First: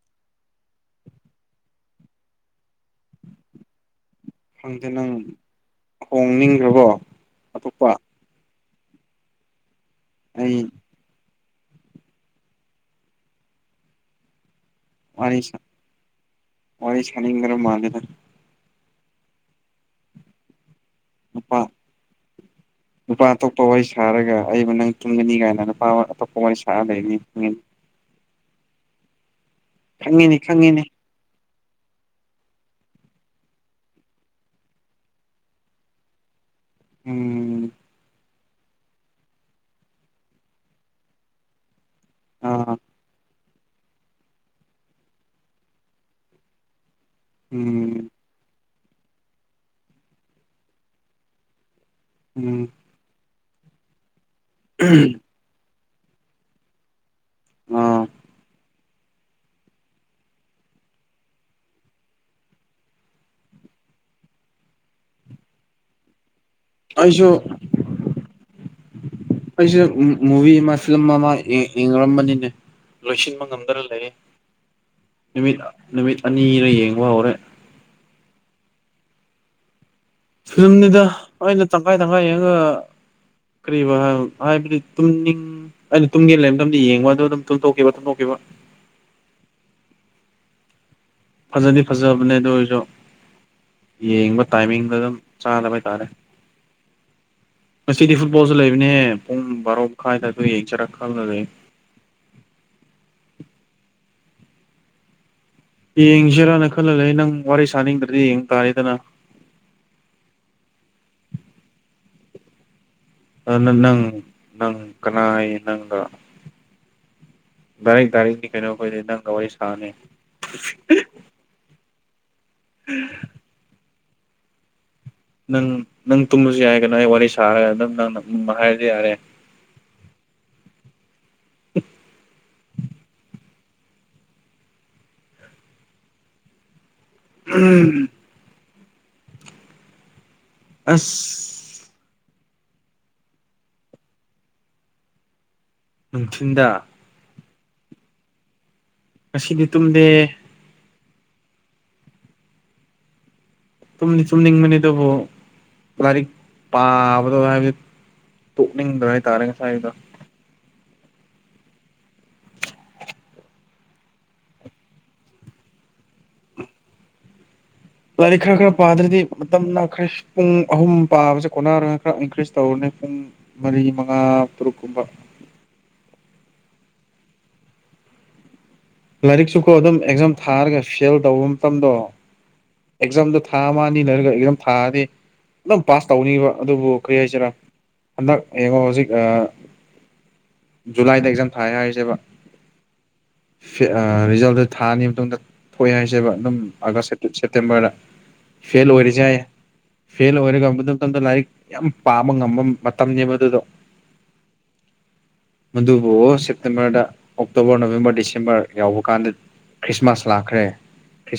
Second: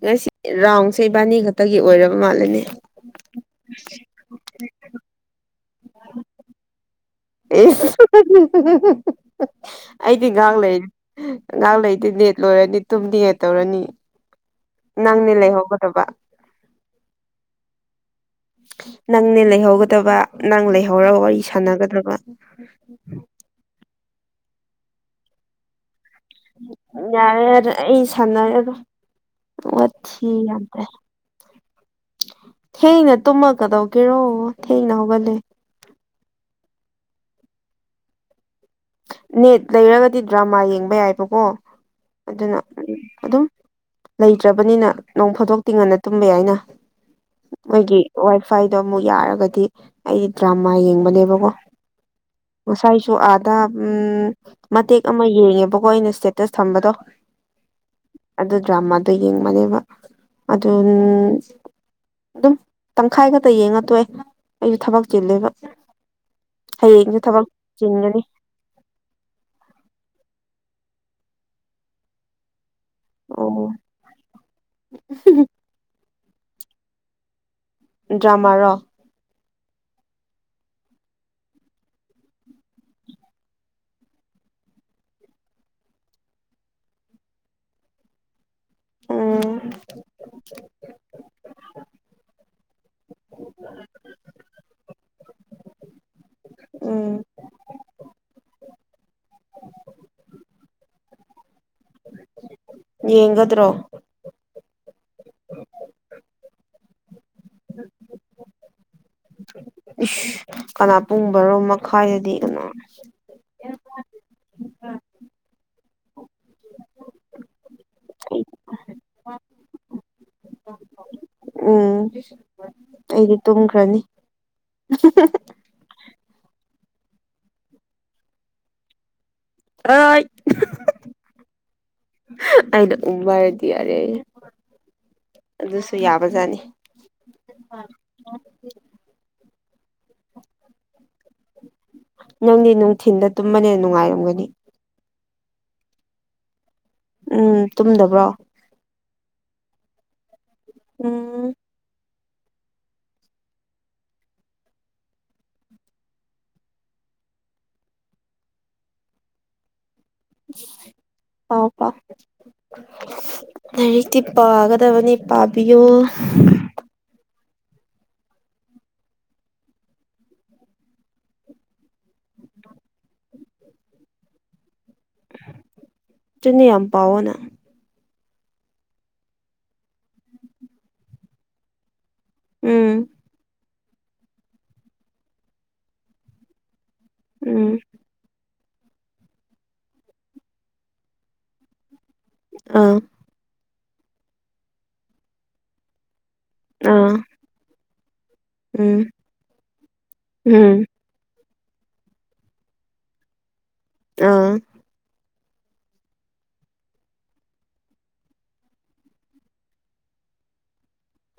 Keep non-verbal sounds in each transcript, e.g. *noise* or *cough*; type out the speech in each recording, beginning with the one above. ꯉꯁꯤ ꯔꯥꯎꯟꯁꯦ ꯏꯕꯥꯅꯤ ꯈꯛꯇꯒꯤ ꯑꯣꯏꯔꯕ ꯃꯥꯜꯂꯦꯅꯦ ꯈꯪꯗꯦ ꯅꯪ ꯈꯣꯡꯅꯤꯡꯈ꯭ꯔꯕꯣ ꯑꯩꯗꯤ ꯒꯥꯡ ꯑꯩ ꯂꯩ ꯑꯉꯥꯡ ꯂꯩꯇꯦ ꯅꯦꯠ ꯂꯣꯏꯔꯅꯤ ꯇꯨꯝꯅꯤ ꯌꯦ ꯇꯧꯔꯅꯤ ꯅꯪꯅꯦ ꯋꯥꯔꯤ ꯂꯩ ꯍꯧꯒꯗꯕ ꯋꯥꯔꯤ ꯁꯥꯅꯤꯡꯗ꯭ꯔ ꯃꯥꯜꯂꯦꯗ ꯅꯪꯅꯦ ꯂꯩꯍꯧꯒꯗꯕ ꯅꯪ ꯂꯩ ꯍꯧꯔ ꯋꯥꯔꯤ ꯅꯨꯄꯥ ꯁꯥꯟꯅꯒꯗꯕ ꯊꯥꯔꯒ ꯑꯩꯕꯨ ꯅꯪ ꯇꯨꯝꯒꯅꯤ ꯀꯥꯏꯅ ꯅꯨꯄꯥ ꯑꯃ *unintelligible* ꯁꯥꯟꯅꯔꯒ ꯋꯥꯊꯤ ꯈꯪꯉꯤꯅꯤ ꯌꯥꯝ ꯈꯪꯉꯤꯅꯤ ꯇꯥꯏ ꯊꯦꯡꯅ ꯇꯨꯝꯃ ꯀꯗꯧꯒꯦꯔꯣ ꯊꯦꯡꯅ ꯍꯧꯒꯠꯂꯦ ꯎꯝ ꯅꯦꯠ ꯂꯩꯔꯒꯗꯤ ꯗ꯭ꯔꯃꯥ ꯌꯦꯡꯕ ꯌꯥꯏꯕꯀꯣ ꯑꯗꯨꯅ ꯑꯥ ꯑꯗꯨꯝ ꯂꯩꯇ꯭ꯔꯕꯅꯤꯅ ꯅꯣꯡ ꯐꯥꯗꯣꯛꯇꯤ ꯉꯟꯅ ꯇꯨꯝꯕ ꯌꯥꯏꯅ ꯃꯣꯏꯒꯤ ꯎꯝ ꯋꯥꯏꯐꯥꯏ ꯗꯣ ꯃꯨꯛ ꯌꯥꯔꯒꯗꯤ ꯑꯩ ꯗ꯭ꯔꯃꯥ ꯌꯦꯡꯕꯅꯦꯕꯀꯣ ꯎꯝ ꯉꯁꯥꯏꯁꯨ ꯑꯥ ꯇꯥꯝ ꯎꯝ ꯃꯇꯦꯛ ꯑꯃ ꯌꯦꯡꯉꯦꯕꯀꯣ ꯑꯩꯅ ꯁ꯭ꯇꯦꯇꯁ ꯊꯝꯕꯗꯣ ꯑꯥ ꯑꯗꯨ ꯗ꯭ꯔꯃꯥꯗꯣ ꯌꯦꯡꯕꯅꯦꯕ ꯑꯗꯨꯟ ꯑꯗꯨꯝ ꯇꯪꯈꯥꯏ ꯈꯛꯇ ꯌꯦꯡꯉ ꯇꯣꯛꯑꯦ ꯑꯩꯁꯨ ꯊꯕꯛ ꯆꯤꯜꯂꯦꯕ ꯍꯌꯦꯡꯁꯨ ꯊꯕꯛ ꯆꯤꯟꯒꯅꯤ ꯑꯩꯩꯁ ꯃꯨ ꯃꯨꯚꯤ ꯑꯃ ꯐꯤꯂꯝ ꯑꯃꯥ ꯌꯦꯡ ꯌꯦꯡꯂꯝꯕꯅꯤꯅꯦ ꯂꯣꯏꯁꯤꯟꯕ ꯑꯣ ꯉꯝꯗꯅ ꯂꯩꯌꯦ ꯅꯨꯃꯤꯠ ꯅꯨꯃꯤꯠ ꯑꯅꯤꯔ ꯌꯦꯡꯕ ꯍꯧꯔꯦ ꯗ꯭ꯔꯃꯥꯔꯣ ꯐꯤꯂꯝꯅꯤꯗ ꯑꯩꯅ ꯇꯪꯈꯥꯏ ꯇꯪꯈꯥꯏ ꯌꯦꯡꯉꯒ ꯀꯔꯤꯕ ꯍꯥꯏ ꯍꯥꯏꯕꯗꯤ ꯇꯨꯝꯅꯤꯡ ꯑꯩꯅ ꯇꯨꯝꯒꯦ ꯂꯩ ꯇꯝꯗ ꯌꯦꯡꯕ ꯑꯗꯨ ꯑꯗꯨꯝ ꯇꯨꯝꯊꯣꯛꯈꯤꯕ ꯇꯨꯝꯇꯣꯛꯈꯤꯕ ꯎꯝ ꯐꯖꯗꯤ ꯐꯖꯕꯅꯦ ꯗꯨ ꯑꯣꯏꯁꯨ ꯌꯦꯡꯕ ꯇꯥꯏꯃꯤꯡꯗ ꯑꯗꯨꯝ ꯆꯥꯗꯕ ꯍꯥꯏꯇꯥꯥꯔꯦ ꯎꯝ ꯉꯁꯤꯗꯤ ꯐꯨꯠꯕꯣꯜꯁꯨ ꯂꯩꯕꯅꯦ ꯄꯨꯡ ꯕꯥꯔꯣ ꯃꯈꯥꯏꯗ ꯑꯗꯥꯏꯗꯨ ꯌꯦꯡꯁꯤꯔꯥ ꯈꯜꯂ ꯂꯩ ꯌꯦꯡꯒꯗ꯭ꯔꯣ ꯌꯦꯡꯁꯤꯔꯥꯅ ꯈꯜꯂ ꯂꯩ ꯅꯪ ꯋꯥꯔꯤ ꯁꯥꯅꯤꯡꯗ꯭ꯔꯗꯤ ꯌꯦꯡ ꯇꯥꯔꯦꯗꯅ ꯀꯅꯥ ꯄꯨꯡꯕꯔꯣ ꯃꯈꯥꯏꯗꯗꯤ ꯀꯥꯅꯥ ꯅꯅ ꯅꯪ ꯅꯪ ꯀꯅꯥꯏ ꯅꯪꯒ ꯗꯥꯏꯔꯦꯛ ꯗꯥꯏꯔꯦꯛꯗꯤ ꯀꯩꯅꯣ ꯑꯩꯈꯣꯏꯗꯤ ꯅꯪꯒ ꯋꯥꯔꯤ ꯁꯥꯅꯤ ꯎꯝ ꯑꯩꯗꯤ ꯇꯨꯝꯈ꯭ꯔꯅꯤ ꯅꯪ ꯅꯪ ꯇꯨꯝꯃꯁꯨ ꯌꯥꯏ ꯀꯅꯣ ꯑꯩ ꯋꯥꯔꯤ ꯁꯥꯔꯒ ꯑꯗꯨꯝ ꯅꯪꯅ ꯎꯝ ꯍꯥꯏꯔꯗꯤ ꯌꯥꯔꯦ *unintelligible* ꯑꯩꯅ ꯎꯝ ꯍꯥꯏꯔ ꯌꯥꯔꯦ ꯑꯗꯨꯁꯨ ꯌꯥꯕꯖꯥꯠꯅꯤ *unintelligible* *inaudible* ꯑꯁ ꯅꯪꯗꯤ ꯅꯨꯡꯊꯤꯟꯗ ꯇꯨꯝꯕꯅꯦꯅ ꯅꯨꯡꯉꯥꯏꯔꯝꯒꯅꯤ ꯅꯨꯡꯊꯤꯟꯗ ꯎꯝ ꯇꯨꯝꯗꯕ꯭ꯔꯣ ꯉꯁꯤꯗꯤ ꯇꯨꯝꯗꯦ ꯎꯝ ꯇꯨꯝꯗꯤ ꯇꯨꯝꯅꯤꯡꯕꯅꯦ ꯑꯗꯨꯕꯨ ꯂꯥꯏꯔꯤꯛ ꯄꯥꯕꯗꯣ ꯍꯥꯏꯕꯗꯤ ꯇꯣꯛꯅꯤꯡꯗ꯭ꯔ ꯍꯥꯏꯇꯥꯔꯦ ꯉꯁꯥꯏꯗꯣ ꯄꯎ ꯄꯎ ꯂꯥꯏꯔꯤꯛꯇꯤ ꯄꯥꯒꯗꯕꯅꯤ ꯄꯥꯕꯤꯌꯨ ꯂꯥꯏꯔꯤꯛ ꯈꯔ ꯈꯔ ꯄꯥꯗ꯭ꯔꯗꯤ ꯃꯇꯝ ꯂꯛꯈꯔꯦ ꯄꯨꯡ ꯑꯍꯨꯝ ꯄꯥꯕꯁꯦ ꯀꯣꯟꯅꯥꯔ ꯈꯔ ꯏꯟꯀ꯭ꯔꯤꯁ ꯇꯧꯔꯅꯤ ꯄꯨꯡ ꯃꯔꯤ ꯃꯉꯥ ꯇꯔꯨꯛ ꯀꯨꯝꯕ ꯗꯨꯅꯤ ꯌꯥꯝ ꯄꯥꯎꯑꯣꯅ ꯂꯥꯏꯔꯤꯛꯁꯨꯀꯣ ꯑꯗꯨꯝ ꯑꯦꯛꯖꯥꯝ ꯊꯥꯔꯒ ꯐꯦꯜ ꯇꯧꯕ ꯃꯇꯝꯗꯣ ꯎꯝ ꯑꯦꯛꯖꯥꯝꯗꯣ ꯊꯥ ꯃꯥ ꯅꯤ ꯂꯩꯔꯒ ꯑꯦꯛꯖꯥꯝ ꯊꯥꯔꯗꯤ ꯑꯗꯨꯝ ꯄꯥꯁ ꯇꯧꯅꯤꯕ ꯑꯗꯨꯕꯨ ꯀꯔꯤ ꯍꯥꯏꯁꯤꯔꯥ ꯎꯝ ꯍꯟꯗꯛ ꯌꯦꯡꯉꯣ ꯍꯧꯖꯤꯛ ꯖꯨꯂꯥꯏꯗ ꯑꯦꯛꯖꯥꯝ ꯊꯥꯏ ꯍꯥꯏꯁꯦꯕ ꯑꯥ ꯔꯤꯖꯜꯗꯨ ꯊꯥꯅꯤ ꯃꯇꯨꯡꯗ ꯊꯣꯛꯑꯦ ꯍꯥꯏꯁꯦꯕ ꯑꯗꯨꯝ ꯑꯥꯒꯁ ꯑꯥ ꯁꯦꯞꯇꯦꯝꯕꯔꯗ ꯐꯦꯜ ꯎꯝ ꯑꯣꯏꯔꯤꯁꯦ ꯌꯥꯏ ꯐꯦꯜ ꯑꯣꯏꯔꯒ ꯑꯗꯨ ꯎꯝ ꯃꯇꯝꯗ ꯂꯥꯏꯔꯤꯛ ꯌꯥꯝ ꯄꯥꯕ ꯉꯝꯕ ꯃꯇꯝꯅꯦꯕ ꯑꯗꯨꯗꯣ ꯑꯥ ꯃꯗꯨꯕꯨ ꯁꯦꯞꯇꯝꯕꯔꯗ ꯑꯣꯛꯇꯣꯕꯔ ꯅꯕꯦꯝꯝꯕꯔ ꯗꯤꯁ ꯗꯤꯁꯦꯝꯕꯔ ꯌꯥꯎꯕ ꯀꯥꯟꯗ ꯈ꯭ꯔꯤꯁꯃꯥꯁ ꯂꯥꯛꯈ꯭ꯔꯦ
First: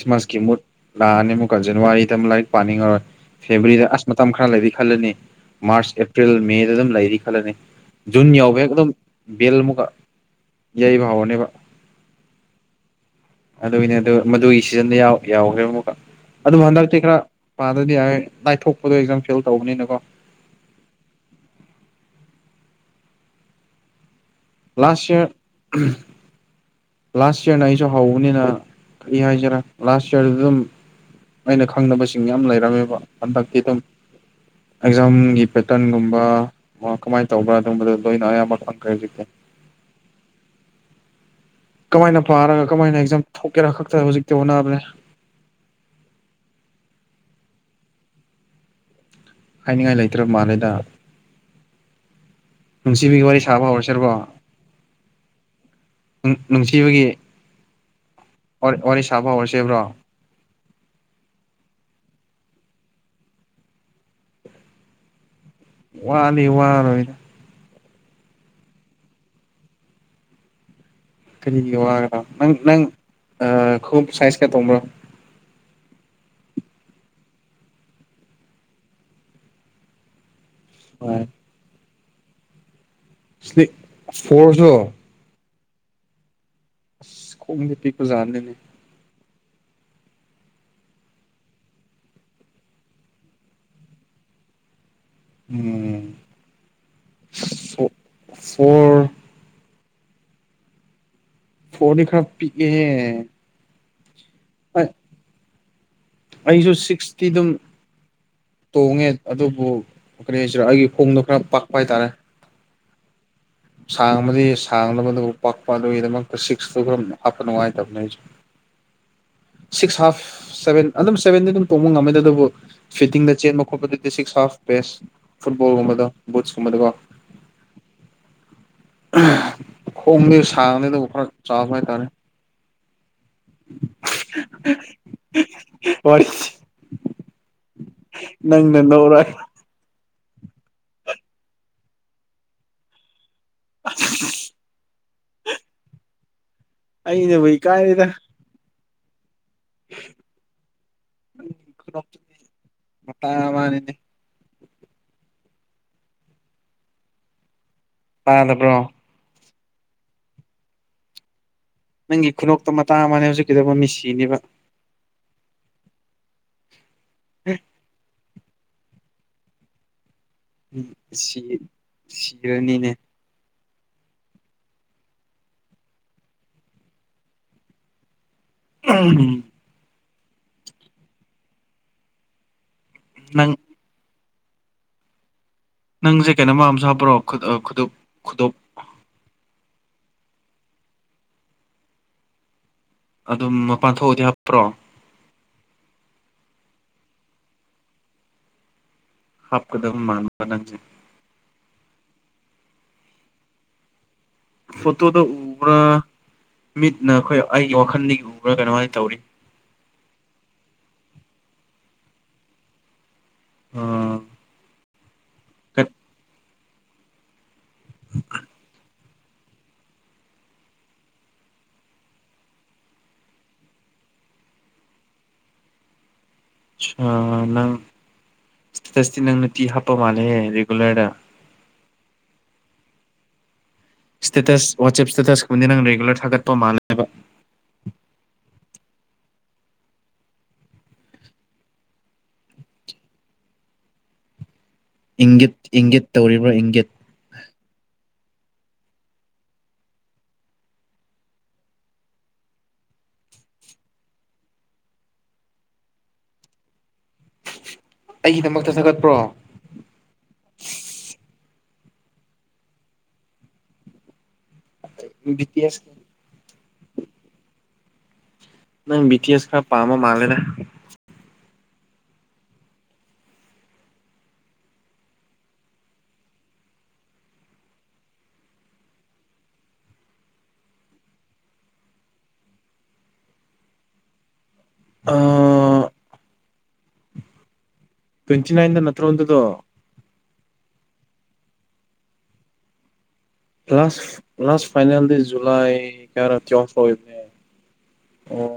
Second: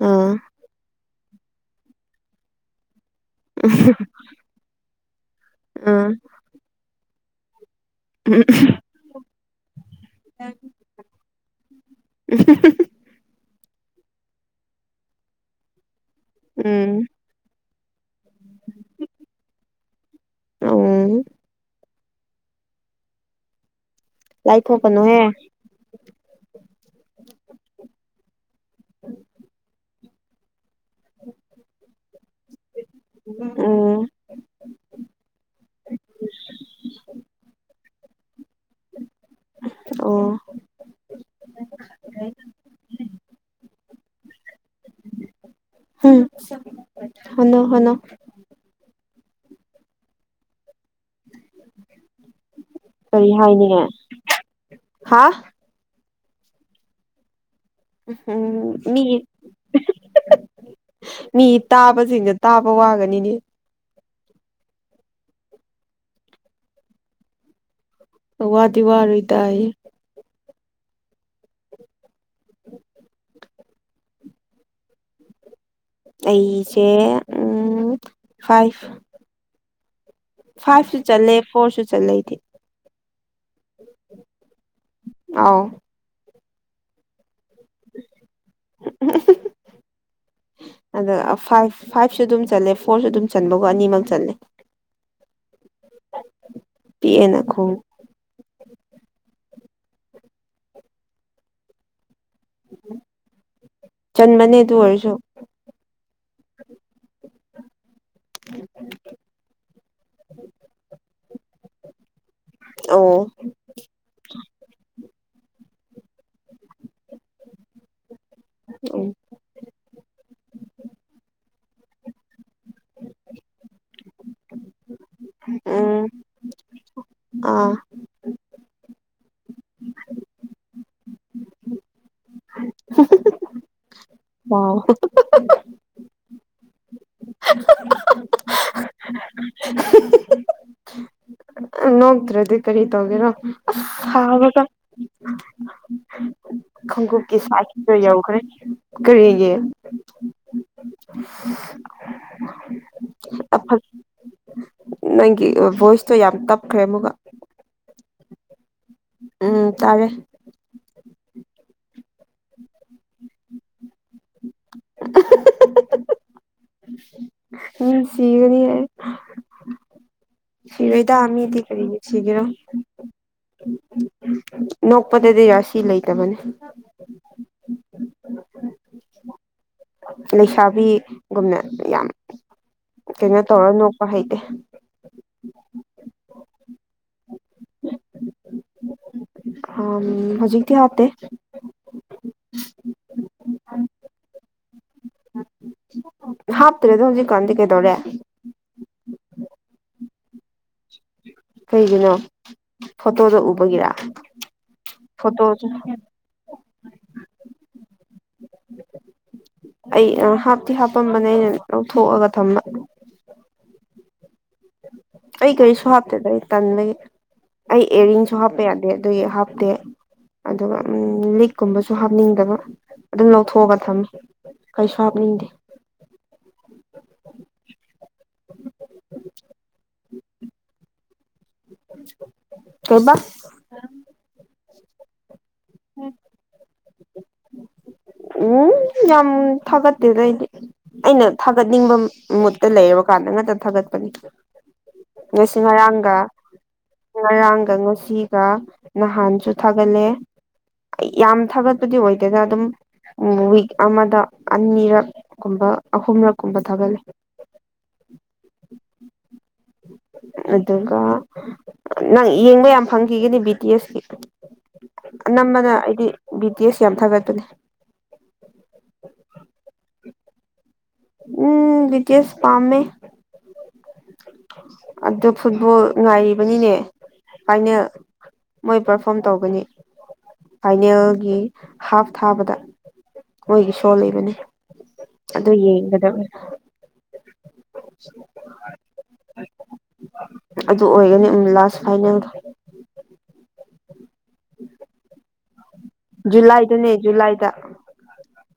ꯑꯥ ꯃꯨꯠ ꯂꯥꯛꯑꯅꯤ ꯑꯃꯨꯛꯀ ꯖꯅꯋꯔꯤꯗ ꯂꯥꯏꯔꯤꯛ ꯄꯥꯅꯤꯡ ꯉꯔꯣꯏ ꯐꯦꯕꯋꯥꯔꯤꯗ ꯑꯁ ꯃꯇꯝ ꯈꯔ ꯂꯩꯔꯤ ꯈꯜꯂꯅꯤ ꯃꯥꯔꯆ ꯑꯥ ꯑꯦꯄ꯭ꯔꯤꯜ ꯃꯦꯗ ꯑꯗꯨꯝ ꯂꯩꯔꯤ ꯈꯜꯂꯅꯤ ꯖꯨꯟ ꯌꯥꯎꯒꯩ ꯑꯗꯨꯝ ꯕꯦꯜ ꯑꯃꯨꯛꯀ ꯌꯩꯕ ꯍꯧꯎꯔꯅꯦꯕ *inaudible* ꯑꯗꯨꯅꯦ ꯑꯗꯨ ꯃꯗꯨꯒꯤ ꯁꯤꯖꯟꯗ ꯌꯥꯎ ꯌꯥꯎꯈ꯭ꯔꯦ ꯑꯃꯨꯛꯀ ꯑꯗꯨꯕꯨ ꯍꯟꯗꯛꯇꯤ ꯎꯝ ꯈꯔ ꯄꯥꯗꯗꯤ ꯌꯥꯔꯣꯏ ꯂꯥꯏꯊꯣꯛꯄꯗꯣ ꯑꯦꯛꯖꯝ ꯐꯦꯜ ꯇꯧꯕꯅꯤꯅ ꯀꯣ ꯑꯝ ꯂꯥꯏꯊꯣꯛ ꯂꯥꯁ ꯀꯅꯣꯍꯦ ꯌꯔ ꯂꯥꯁ ꯏꯌꯥꯔꯅ ꯑꯩꯁꯨ ꯍꯧꯕꯅꯤꯅ ꯀꯔꯤ ꯍꯥꯏꯖꯔ ꯂꯥꯁ ꯏꯌꯥꯔꯗ ꯑꯗꯨꯝ ꯑꯩꯅ ꯈꯪꯗꯕꯁꯤꯡ ꯌꯥꯝ ꯂꯩꯔꯝꯃꯦꯕ ꯍꯟꯗꯛꯇꯤ ꯑꯗꯨꯝ ꯎꯝ ꯑꯦꯛꯖꯥꯝꯒꯤ ꯄꯦꯇꯔꯟꯒꯨꯝꯕ ꯑꯣꯔ ꯀꯃꯥꯏꯅ ꯇꯧꯕ꯭ꯔꯥ ꯑꯗꯨꯒꯝꯕꯗꯨ *unintelligible* ꯑꯣ ꯀꯃꯥꯏꯅ ꯄꯥꯔꯒ ꯀꯃꯥꯏꯅ ꯑꯦꯛꯖꯥꯝ ꯊꯣꯛꯀꯦꯔꯥ ꯈꯥꯛ ꯇꯥ ꯍꯧꯖꯛꯇꯤ ꯍꯣꯠꯅꯕꯅꯦ ꯎꯝ ꯍꯣꯠꯅꯧ ꯍꯣꯠꯅꯧ ꯍꯥꯏꯅꯤꯡꯉꯥꯏ ꯂꯩꯇ꯭ꯔꯕ ꯃꯥꯜꯂꯦꯗ ꯅꯨꯡꯁꯤꯕꯤꯒꯤ ꯀꯔꯤ ꯋꯥꯔꯤ ꯁꯥꯕ ꯍꯥꯏꯅꯤꯡꯉꯦ ꯍꯧꯔꯁꯤꯕꯔꯣ ꯍꯥ ꯎꯝ ꯅꯨꯡꯁꯤꯕꯒꯤ ꯎꯝ ꯋꯥꯔꯤ ꯃꯤꯒꯤ ꯁꯥꯕ ꯍꯧꯔꯁꯦꯕ꯭ꯔꯣ ꯃꯤꯒꯤ ꯇꯥꯕꯁꯤꯡꯁꯦ ꯇꯥꯕ ꯋꯥꯒꯅꯤꯅꯦ ꯋꯥꯗꯤ ꯋꯥꯔꯣꯏꯗ ꯋꯥꯗꯤ ꯋꯥꯔꯣꯏꯗꯌꯦ ꯀꯔꯤꯒꯤ ꯋꯥꯔꯕꯥ ꯅꯪ ꯅꯪ ꯈꯨꯡꯉꯨꯞ ꯁꯥꯏꯁ ꯀꯌꯥ ꯇꯣꯡꯕ꯭ꯔꯣ ꯑꯩꯁꯦ ꯎꯝ ꯐꯥꯏꯚ ꯐꯥꯏꯚꯁꯨ ꯆꯜꯂꯦ ꯐꯣꯔꯁꯨ ꯆꯜꯂꯦꯑꯩꯗꯤ ꯐꯣꯔꯁꯨ *unintelligible* ꯑꯥꯎ ꯑꯁ ꯈꯣꯡꯗꯤ ꯄꯤꯛꯄꯖꯥꯠꯅꯤꯅꯦ *inaudible* ꯑꯗ ꯐꯥꯏꯚ ꯐꯥꯏꯚꯁꯨ ꯑꯗꯨꯝ ꯆꯜꯂꯦ ꯐꯣꯔꯁꯨ ꯑꯗꯨꯝ ꯆꯟꯕꯒꯣ ꯑꯅꯤꯃꯛ ꯆꯜꯂꯦ ꯎꯝ ꯄꯤꯛ ꯑꯦꯅꯈꯣꯡ ꯑꯣꯔ ꯐꯣꯔꯗꯤ ꯈꯔꯄꯤꯛꯑꯦꯍꯦ ꯆꯟꯕꯅꯦ ꯗꯨ ꯑꯣꯏꯔꯁꯨ ꯑꯩꯁꯨ ꯁꯤꯛꯁꯇꯤ ꯗꯨꯝ ꯇꯣꯡꯉꯦ ꯑꯗꯨꯕꯨ ꯀꯔꯤ ꯍꯥꯏꯁꯤꯔꯥ ꯑꯩꯒꯤ ꯈꯣꯡꯗꯣ ꯈꯔ ꯄꯥꯛꯄ ꯍꯥꯏꯇꯥꯔꯦ ꯑꯣ ꯁꯥꯡꯕꯗꯤ ꯁꯥꯡꯗꯕ ꯑꯗꯨꯕꯨ ꯄꯥꯛꯄ ꯑꯗꯨꯒꯤꯗꯃꯛ ꯁꯤꯛꯁꯇꯣ ꯈꯔ ꯍꯥꯞꯄ ꯅꯨꯡꯉꯥꯏꯇꯕꯅꯦ ꯑꯩꯁꯨ ꯎꯝ ꯁꯤꯛꯁ ꯍꯥꯐ ꯁꯚꯦꯟ ꯑꯗꯨꯝ ꯁꯚꯦꯟꯗꯤ ꯑꯗꯨꯝ ꯇꯣꯡꯕ ꯉꯝꯃꯦꯗ ꯑꯗꯨꯕꯨ ꯐꯤꯠꯇꯤꯡꯗ ꯆꯦꯟꯕ ꯈꯣꯠꯄ ꯗꯤ ꯁꯤꯛꯁ ꯍꯐ ꯕꯦꯁ ꯐꯨꯠꯕꯣꯜꯒꯨꯝꯕꯗꯣ ꯎꯝ ꯕꯨꯠꯁꯀꯨꯝꯕꯗꯀꯣ ꯑꯥ ꯈꯣꯡꯗꯤ ꯁꯥꯡꯗꯦ ꯑꯗꯨꯕꯨ ꯈꯔ ꯆꯥꯎꯕ ꯍꯥꯏꯇꯥꯔꯦ *unintelligible* *unintelligible* ꯅꯪꯅ ꯅꯣꯛꯔ ꯅꯣꯛꯇ꯭ꯔꯗꯤ ꯀꯔꯤ ꯇꯧꯒꯦꯔꯣ ꯑꯁ ꯁꯥꯕꯒ ꯈꯣꯡꯒꯨꯞꯀꯤ ꯑꯩꯅꯕꯨ ꯁꯥꯏꯁꯁꯨ ꯌꯧꯈ꯭ꯔꯦ ꯀꯔꯤꯒꯤ *unintelligible* ꯃꯇꯥ ꯑꯃꯅꯤꯅꯦ ꯅꯪꯒꯤ ꯚꯣꯏꯁꯇꯣ ꯌꯥꯝ ꯇꯞꯈ꯭ꯔꯦ ꯑꯃꯨꯛꯀ ꯇꯥꯅꯕ꯭ꯔꯣ ꯎꯝ ꯇꯥꯔꯦ ꯅꯪꯒꯤ ꯈꯨꯅꯣꯛꯇ ꯃꯇꯥ ꯑꯃꯅꯦ ꯍꯧꯖꯤꯛꯀꯤꯗꯨꯕꯣ ꯃꯤꯁꯤꯅꯤꯕ *unintelligible* ꯃꯤꯁꯤꯒꯅꯤ ꯍꯥꯏ ꯁꯤꯔꯣꯏꯗꯥ ꯃꯤꯗꯤ ꯁꯤ ꯀꯔꯤꯒꯤ ꯁꯤꯒꯦꯔꯣ ꯁꯤꯔꯅꯤꯅꯦ ꯅꯣꯛꯄꯗꯗꯤ ꯔꯥꯁꯤ ꯂꯩꯇꯕꯅꯦ ꯑꯝ ꯂꯩꯁꯥꯕꯤꯒꯨꯝꯅ ꯌꯥꯝ ꯀꯩꯅꯣ ꯅꯪ ꯇꯧꯔ ꯅꯣꯛꯄ ꯍꯩꯇꯦ ꯅꯪꯁꯦ ꯀꯩꯅꯣꯝꯃ ꯑꯝꯁꯨ ꯍꯥꯞꯄ꯭ꯔꯣ ꯈꯨ ꯈꯨꯗꯨꯞ ꯈꯨꯗꯣꯞ ꯑꯝ ꯍꯧꯖꯤꯛꯇꯤ ꯍꯥꯞꯇꯦ ꯑꯗꯨꯝ ꯃꯄꯥꯟ ꯊꯣꯛꯑꯗꯤ ꯍꯥꯞꯄ꯭ꯔꯣ ꯍꯥꯞꯇ꯭ꯔꯦꯗ ꯍꯧꯖꯤꯛꯀꯥꯟꯗꯤ ꯀꯩꯗꯧꯔꯦ ꯍꯥꯞꯀꯗꯕ ꯃꯥꯟꯕ ꯅꯪꯁꯦ ꯀꯩꯒꯤꯅꯣ ꯐꯣꯇꯣꯗꯣ ꯎꯕꯒꯤꯔꯥ ꯐꯣꯠꯇꯣꯗ ꯎꯕ꯭ꯔꯥ ꯃꯤꯠꯅ ꯈꯣꯏ ꯑꯩꯒꯤ ꯋꯥꯈꯜꯗꯒꯤ ꯎꯕ꯭ꯔꯥ ꯀꯩꯅꯣꯃꯥꯏ ꯇꯧꯔꯤ ꯑꯩ ꯑ ꯍꯥꯞꯇꯤ ꯍꯥꯞꯄꯝꯕꯅꯦ ꯑꯩꯅ ꯂꯧꯊꯣꯛꯑꯒ ꯊꯝꯕ ꯑꯥ ꯑꯩ ꯀꯔꯤꯁꯨ ꯍꯥꯞꯇꯦꯗ ꯑꯩ ꯇꯟꯕꯒꯤ ꯑꯩ ꯑꯦꯔꯤꯡꯁꯨ ꯍꯥꯞꯄ ꯌꯥꯗꯦ ꯑꯗꯨꯏ ꯍꯥꯞꯇꯦ ꯑꯗꯨꯒ ꯎꯝ ꯂꯤꯛꯀꯨꯝꯕꯁꯨ ꯍꯥꯞꯅꯤꯡꯗꯕ ꯑꯗꯨꯝ ꯂꯧꯊꯣꯛꯑꯒ ꯊꯝꯃꯦ ꯀꯩꯁꯨꯍꯞꯅꯤꯡꯗꯦ ꯁ꯭ꯇꯦꯇꯁꯇꯤ ꯅꯪ ꯅꯨꯇꯤ ꯍꯥꯞꯄ ꯃꯥꯜꯂꯦꯍꯦ ꯔꯤꯒꯨꯂꯔꯗ ꯀꯩꯕꯥ ꯁ꯭ꯇꯦꯇꯁ ꯋꯥꯆꯦꯞ ꯁ꯭ꯇꯦꯇꯁꯀꯨꯝꯕꯗꯤ ꯅꯪ ꯔꯤꯒꯨꯂꯔ ꯊꯥꯒꯠꯄ ꯃꯥꯜꯂꯦꯕ ꯑꯣ ꯌꯥꯝ ꯊꯥꯒꯠꯇꯦꯗ ꯑꯩꯗꯤ ꯑꯩꯅ ꯊꯥꯒꯠꯅꯤꯡꯕ ꯃꯨꯠꯇ ꯂꯩꯔꯕꯀꯥꯟꯗ ꯉꯥꯛꯇ ꯊꯥꯒꯠꯄꯅꯤ ꯏꯪꯒꯤꯠ ꯉꯁꯤ ꯏꯪꯒꯤꯠ ꯉꯔꯥꯡꯒ ꯇꯧꯔꯤꯕ꯭ꯔꯥ ꯏꯪꯒꯤꯠ ꯉꯔꯥꯡꯒ ꯉꯁꯤ ꯅꯍꯥꯟꯁꯨ ꯊꯥꯒꯠꯂꯦ ꯌꯥꯝ ꯊꯥꯒꯠꯄꯗꯤ ꯑꯣꯏꯗꯦꯗ ꯑꯗꯨꯝ ꯎꯝ ꯋꯤꯛ ꯑꯃꯗ ꯑꯅꯤꯔꯛ ꯀꯨꯝꯕ ꯑꯍꯨꯝꯂꯛ ꯀꯨꯝꯕ ꯊꯥꯒꯠꯂꯤ ꯑꯩꯒꯤꯗꯃꯛꯇ ꯊꯥꯒꯠꯄ꯭ꯔꯣ ꯑꯗꯨꯒ ꯅꯪ ꯌꯦꯡꯕ ꯌꯥꯝ ꯐꯪꯈꯤꯒꯅꯤ ꯕꯤ ꯇꯤ ꯑꯦꯁ ꯀꯤ ꯕꯤ ꯇꯤ ꯑꯅꯝꯕꯅ ꯑꯦꯁ ꯑꯩꯗꯤ ꯕꯤ ꯇꯤ ꯑꯦꯁ ꯌꯥꯝ ꯊꯥꯒꯠꯄꯅꯦ ꯅꯪ ꯕꯤ ꯇꯤ ꯑꯦꯁ ꯈꯔ ꯄꯥꯝꯕ ꯃꯥꯜꯂꯦꯗ ꯎꯝ ꯕꯤ ꯇꯤ ꯑꯦꯁ ꯄꯥꯝꯃꯦ ꯑꯗꯨ ꯐꯨꯠꯕꯣꯜ ꯉꯥꯏꯔꯤꯕꯅꯤꯅꯦ ꯐꯥꯏꯅꯦꯜ ꯃꯣꯏ ꯄꯔꯐꯣꯝ ꯇꯧꯒꯅꯤ ꯐꯥꯏꯅꯦꯜꯒꯤ ꯍꯥꯐ ꯊꯥꯕꯗ ꯃꯣꯏꯒꯤ ꯁꯣ ꯂꯩꯕꯅꯦ ꯑꯗꯨ ꯌꯦꯡꯒꯗꯕꯅꯦ ꯇꯋꯦꯟꯇꯤ ꯅꯥꯏꯟꯗ ꯅꯠꯇ꯭ꯔꯣ ꯑꯗꯨꯗꯣ ꯑꯗꯨ ꯑꯣꯏꯒꯅꯤ ꯎꯝ ꯂꯥꯁ ꯐꯥꯏꯅꯦꯜꯗꯣ ꯂꯥꯁ ꯂꯥꯁ ꯐꯥꯏꯅꯦꯜꯗꯤ ꯖꯨꯂꯥꯏ ꯀꯌꯥꯔ ꯇꯨꯋꯦꯂꯐ ꯖꯨꯂꯥꯏꯗꯅꯦ ꯑꯣꯏꯕꯅꯦ ꯖꯨꯂꯥꯏꯗ ꯑꯣ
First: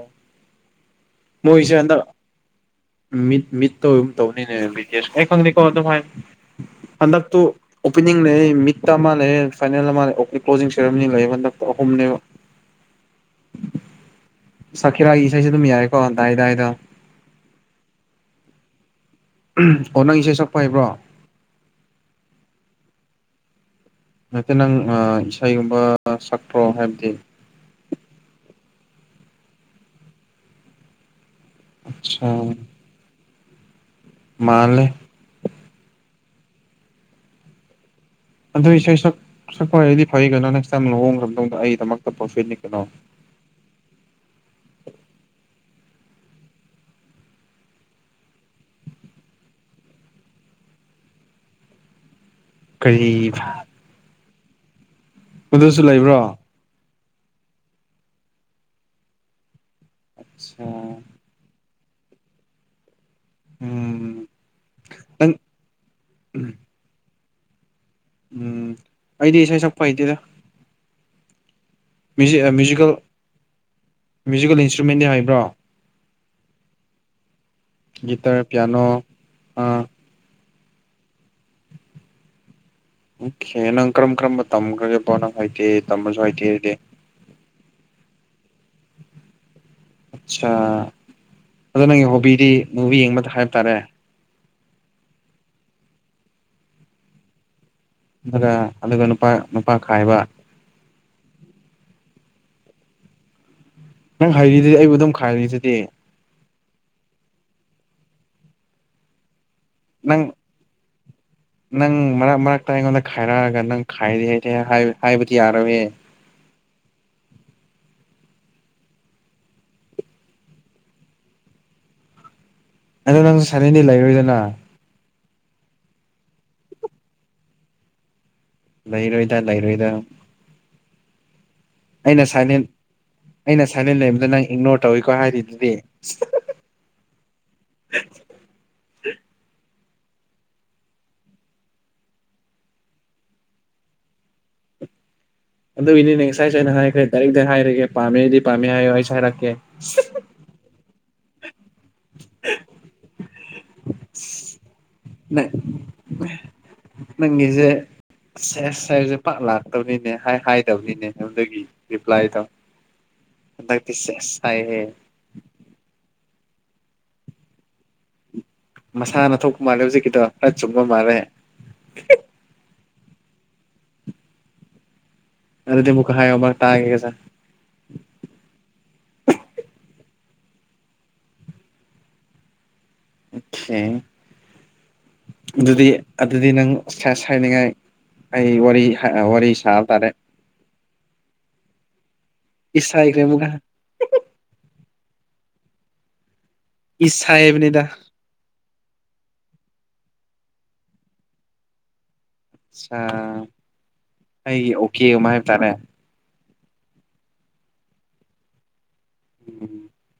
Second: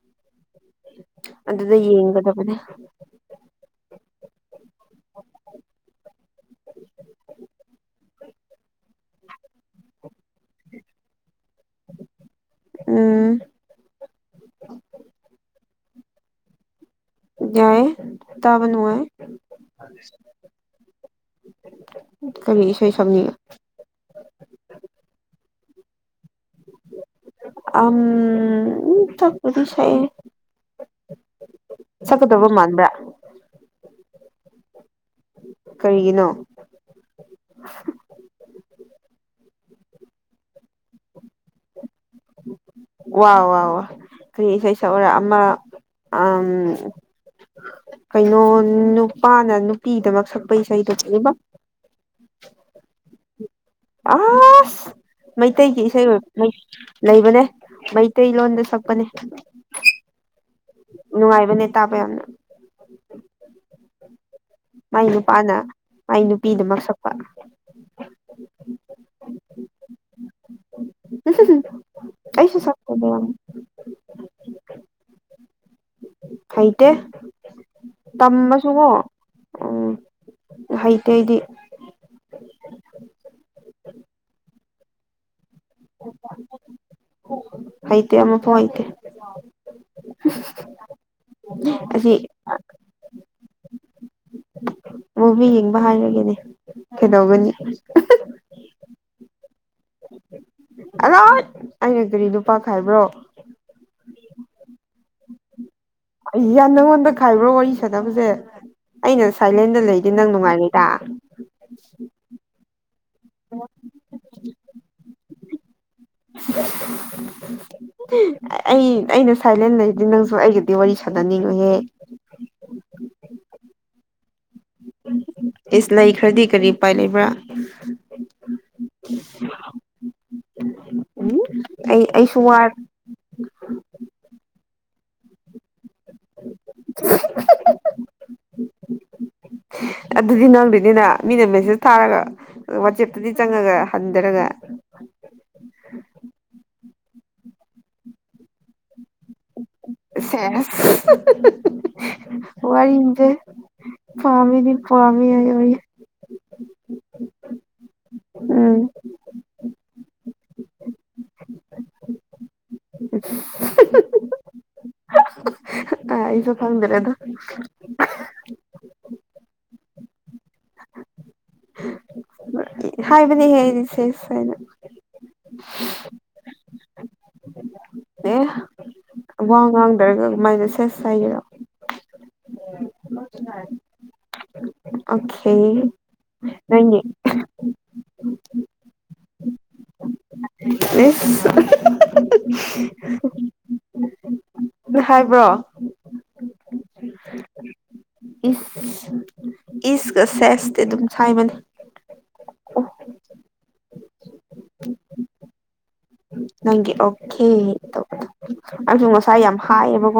ꯃꯣꯏꯁꯦ ꯑꯗꯨꯗ ꯍꯟꯗꯛ ꯌꯦꯡꯒꯗꯕꯅꯦ ꯃꯤꯠ ꯃꯤꯠꯇꯣ ꯑꯗꯨꯝ ꯇꯧꯅꯤꯅꯦ ꯕꯤ ꯇꯤ ꯑꯦꯁ ꯑꯩ ꯈꯪꯗꯦꯀꯣ ꯑꯗꯨꯝ ꯍꯥꯏ ꯍꯟꯗꯛꯇꯨ ꯑꯣꯄꯅꯤꯡ ꯂꯩꯌꯦ ꯃꯤꯠꯇ ꯑꯃ ꯂꯩꯌꯦ ꯐꯥꯏꯅꯦꯜ ꯑꯃ ꯑꯣꯛꯇꯤ ꯀ꯭ꯂꯣꯖꯤꯡ ꯁꯦꯔꯝꯃꯅꯤ ꯂꯩꯌꯦ ꯍꯟꯗꯛ ꯑꯍꯨꯝꯅꯦꯕ ꯎꯝ ꯁꯈꯤꯔꯥꯒꯤ ꯏꯁꯩꯁꯦ ꯑꯗꯨꯝ ꯌꯥꯏ ꯑꯣ ꯗꯥꯏ ꯗꯥꯏꯗꯣ ꯌꯥꯏꯌꯦ ꯇꯥꯕ ꯅꯨꯡꯉꯥꯏꯌꯦ ꯑꯣ ꯅꯪ ꯏꯁꯩ ꯁꯛꯄ ꯍꯩꯕ꯭ꯔꯣ ꯀꯔꯤ ꯏꯁꯩ ꯁꯛꯅꯤ ꯅꯠꯇꯦ ꯅꯪ ꯑ ꯏꯁꯩ ꯒꯨꯝꯕ ꯁꯛ ꯑꯝ ꯁꯛꯄꯨꯗꯤ ꯁꯛꯑꯦ ꯑꯆꯥ ꯁꯛꯀꯗꯧꯕ ꯃꯥꯟꯕ꯭ꯔꯥ ꯃꯥꯜꯂꯦ ꯀꯩꯒꯤꯅꯣ ꯑꯗꯨ ꯏꯁꯩ ꯋꯥ ꯋꯥ ꯋꯥ *inaudible* ꯀꯔꯤ ꯏꯁꯩ ꯁꯛꯑꯣꯔ ꯑꯃ ꯑꯝ ꯀꯩꯅꯣ ꯅꯨꯄꯥꯅ ꯅꯨꯄꯤꯗꯃꯛ ꯁꯛꯄ ꯏꯁꯩꯗꯣ ꯀꯔꯤꯕ ꯀꯔꯤ ꯑꯁ ꯑꯗꯨꯁꯨ ꯃꯩꯇꯩꯒꯤ ꯏꯁꯩ ꯑꯣꯏ ꯂꯩꯕ꯭ꯔꯣ ꯃꯩ ꯂꯩꯕꯅꯦ ꯃꯩꯇꯩꯂꯣꯟꯗ ꯁꯛꯄꯅꯦ ꯑꯠꯆꯥ ꯅꯨꯡꯉꯥꯏꯕꯅꯦ ꯇꯥꯕ ꯌꯥꯝꯅ ꯎꯝ ꯃꯥꯏ ꯅꯪ ꯅꯨꯄꯥꯅ ꯃꯥꯏ ꯅꯨꯄꯤꯗꯃꯛ ꯁꯛꯄ ꯎꯝ ꯑꯩꯗꯤ ꯏꯁꯩ ꯁꯛꯄ ꯍꯩꯇꯦꯗ *inaudible* ꯃꯨ꯭ꯌꯖꯤꯛ ꯑ ꯑꯩꯁꯨ ꯃ꯭ꯌꯨꯖꯤꯀꯦꯜ ꯁꯛꯄꯅꯦ ꯌꯥꯝ ꯃꯌꯨ꯭ꯖꯤꯀꯦꯜ ꯏꯟꯁꯇ꯭ꯔꯨꯃꯦꯟꯗꯤ ꯍꯥꯏꯕ꯭ꯔꯣ ꯍꯩꯇꯦ ꯒꯤꯇꯔ ꯄꯤꯌꯥꯅꯣ ꯇꯝꯃꯁꯨꯀꯣ ꯑꯥ ꯎꯝ ꯍꯩꯇꯦ ꯑꯩꯗꯤ ꯑꯣꯈꯦ ꯅꯪ ꯀꯔꯝ ꯀꯔꯝꯕ ꯇꯝꯒ꯭ꯔꯒꯦꯕ ꯅꯪ ꯍꯩꯇꯦ ꯇꯝꯕꯁꯨ ꯍꯩꯇꯦ ꯑꯩꯗꯤ ꯍꯩꯇꯦ ꯑꯃꯐꯥꯎ ꯍꯩꯇꯦ ꯑꯠꯁꯥ ꯑꯗꯣ ꯅꯪꯒꯤ ꯑꯁꯤ ꯍꯣꯕꯤꯗꯤ ꯑꯗꯨꯝ ꯌꯦꯡꯕꯗ ꯍꯥꯏꯇꯥꯔꯦ ꯃꯨꯚꯤ ꯌꯦꯡꯕ ꯍꯥꯏꯔꯒꯅꯦ ꯀꯩꯗꯧꯒꯅꯤ ꯑꯗꯨꯒ ꯑꯗꯨꯒ ꯅꯨꯄꯥ ꯅꯨꯄꯥ ꯈꯥꯏꯕ ꯑꯂꯣꯍꯩꯠ ꯑꯩꯅ ꯀꯔꯤ ꯅꯨꯄꯥ ꯈꯥꯏꯕ꯭ꯔꯣ ꯅꯪ ꯍꯥꯏꯔꯤꯗꯨ ꯑꯩꯕꯨ ꯑꯗꯨꯝ ꯈꯥꯏꯔꯤꯗꯨꯗꯤ ꯌꯥꯝ ꯅꯉꯣꯟꯗ ꯈꯥꯏꯕ꯭ꯔꯣ ꯋꯥꯔꯤ ꯁꯥꯟꯅꯕꯁꯦ ꯑꯩꯅ ꯁꯥꯏꯂꯦꯟꯗ ꯂꯩꯒꯦ ꯅꯪ ꯅꯨꯡꯉꯥꯏꯔꯣꯏꯗꯥ ꯅꯪ ꯃꯔꯛ ꯃꯔꯛꯇ ꯑꯩꯉꯣꯟꯗ ꯈꯥꯏꯔꯛꯑꯒ ꯅꯪ ꯈꯥꯏꯔꯦꯗꯤ ꯍꯥꯏ ꯍꯥꯏꯕꯗꯤ ꯌꯥꯔꯣꯏꯌꯦ *inaudible* ꯑꯩ ꯑꯩꯅ ꯁꯥꯏꯂꯦꯟ ꯂꯩꯔꯗꯤ ꯅꯪꯁꯨ ꯑꯩꯒꯗꯤ ꯋꯥꯔꯤ ꯁꯥꯟꯅꯅꯤꯡꯉꯣꯏꯍꯦ *inaudible* ꯁꯥꯢꯂꯦꯟꯗꯤ ꯂꯩꯔꯣꯏꯗꯅꯥ ꯏꯁ ꯂꯩꯈ꯭ꯔꯗꯤ ꯀꯔꯤ ꯎꯄꯥꯏ ꯂꯩꯕ꯭ꯔꯥ ꯂꯩꯔꯣꯏꯗ ꯂꯩꯔꯣꯏꯗ ꯎꯝ ꯑꯩ ꯑꯩꯅ ꯑꯩꯁꯨ ꯁꯥꯏꯂꯦꯟ ꯋꯥꯔ ꯑꯩꯅ ꯁꯥꯏꯅꯦꯟ ꯂꯩꯕꯗꯣ ꯅꯪ ꯏꯛꯅꯣꯔ ꯇꯧꯋꯤꯀꯣ ꯍꯥꯏꯔꯤꯗꯨꯗꯤ *unintelligible* ꯑꯗꯨꯗꯤ ꯅꯪꯗꯣꯏꯅꯤꯅ ꯃꯤꯅ ꯃꯦꯁꯦꯁ ꯊꯥꯔꯒ ꯋꯥꯆꯦꯞꯇꯗꯤ ꯆꯪꯉꯒ ꯍꯟꯗ꯭ꯔꯒ *unintelligible* ꯑꯗꯨꯒꯤꯅꯤꯅꯦ ꯉꯁꯥꯏꯁꯨ ꯑꯩꯅ ꯍꯥꯏꯈ꯭ꯔꯦ ꯗꯥꯏꯔꯦꯛꯇ ꯍꯥꯏꯔꯒꯦ ꯄꯥꯝꯃꯦꯗꯤ ꯄꯥꯝꯃꯦ ꯍꯥꯏꯌꯣ ꯑꯩꯁꯨ ꯍꯥꯏꯔꯛꯀꯦ *unintelligible* ꯋꯥꯔꯤꯖꯦ ꯄꯥꯝꯃꯦꯗꯤ ꯄꯥꯝꯃꯤ ꯍꯥꯏꯌꯣꯏꯌꯦ ꯅꯪꯒꯤꯖꯦ ꯁꯦꯁ ꯍꯥꯏꯕꯖꯦ ꯄꯥꯛ ꯂꯥꯛꯇꯕꯅꯤꯅꯦ ꯍꯥꯏ ꯍꯥꯢꯗꯕꯅꯤꯅꯦ ꯑꯗꯨꯒꯤ ꯔꯤꯄ꯭ꯂꯥꯏꯗꯣ ꯍꯟꯗꯛꯇꯤ ꯁꯦꯁ ꯍꯥꯏꯍꯦ ꯈꯪꯗꯔꯦꯗ ꯃꯁꯥꯅ ꯊꯣꯛꯄ ꯃꯥꯜꯂꯦ ꯍꯨꯖꯤꯛꯀꯤꯗꯣ ꯈꯔ ꯆꯨꯝꯕ ꯃꯥꯜꯂꯦ ꯍꯥꯏꯕꯅꯤꯍꯦ ꯑꯩꯗꯤ ꯁꯦꯁ ꯍꯥꯢꯅ ꯑꯗꯨꯗꯤ ꯑꯃꯨꯛꯀ ꯍꯥꯏꯌꯣ ꯑꯃꯔꯛ ꯇꯥꯒꯦꯒꯁꯦ ꯑꯦ ꯋꯥ ꯉꯥꯡꯗ꯭ꯔꯒ ꯀꯃꯥꯏꯅ ꯁꯦꯁ ꯍꯥꯏꯒꯦꯔꯣ ꯑꯣꯈꯦ ꯑꯣꯀꯦ ꯑꯗꯨꯗꯤ ꯑꯗꯨꯗꯤ ꯅꯪ ꯅꯪꯒꯤ ꯁꯦꯁ ꯍꯥꯏꯅꯤꯡꯉꯥꯏ ꯑꯩ ꯋꯥꯔꯤ ꯍ ꯋꯥꯔꯤ ꯁꯥꯕ ꯇꯥꯔꯦ ꯑꯦꯁ *unintelligible* ꯏꯁ ꯍꯥꯏꯈ꯭ꯔꯦ ꯑꯃꯨꯛꯀ ꯕꯤ ꯍꯥꯏꯕ꯭ꯔꯣ ꯏꯁ ꯍꯥꯏꯕꯅꯦꯗ ꯏꯁ ꯏꯁꯀ ꯁꯦꯁꯇꯤ ꯑꯗꯨꯝ ꯁꯥꯏꯕꯅꯤ ꯑꯠꯁꯥ ꯑꯩꯒꯤ ꯑꯣꯀꯦ ꯑꯃ ꯍꯥꯏꯕ ꯇꯥꯔꯦ ꯅꯪꯒꯤ ꯑꯣꯈꯦ ꯇꯧꯕꯗꯣ ꯑꯗꯨ ꯉꯁꯥꯏ ꯌꯥꯝ ꯎꯝ ꯍꯥꯏꯌꯦꯕꯀꯣ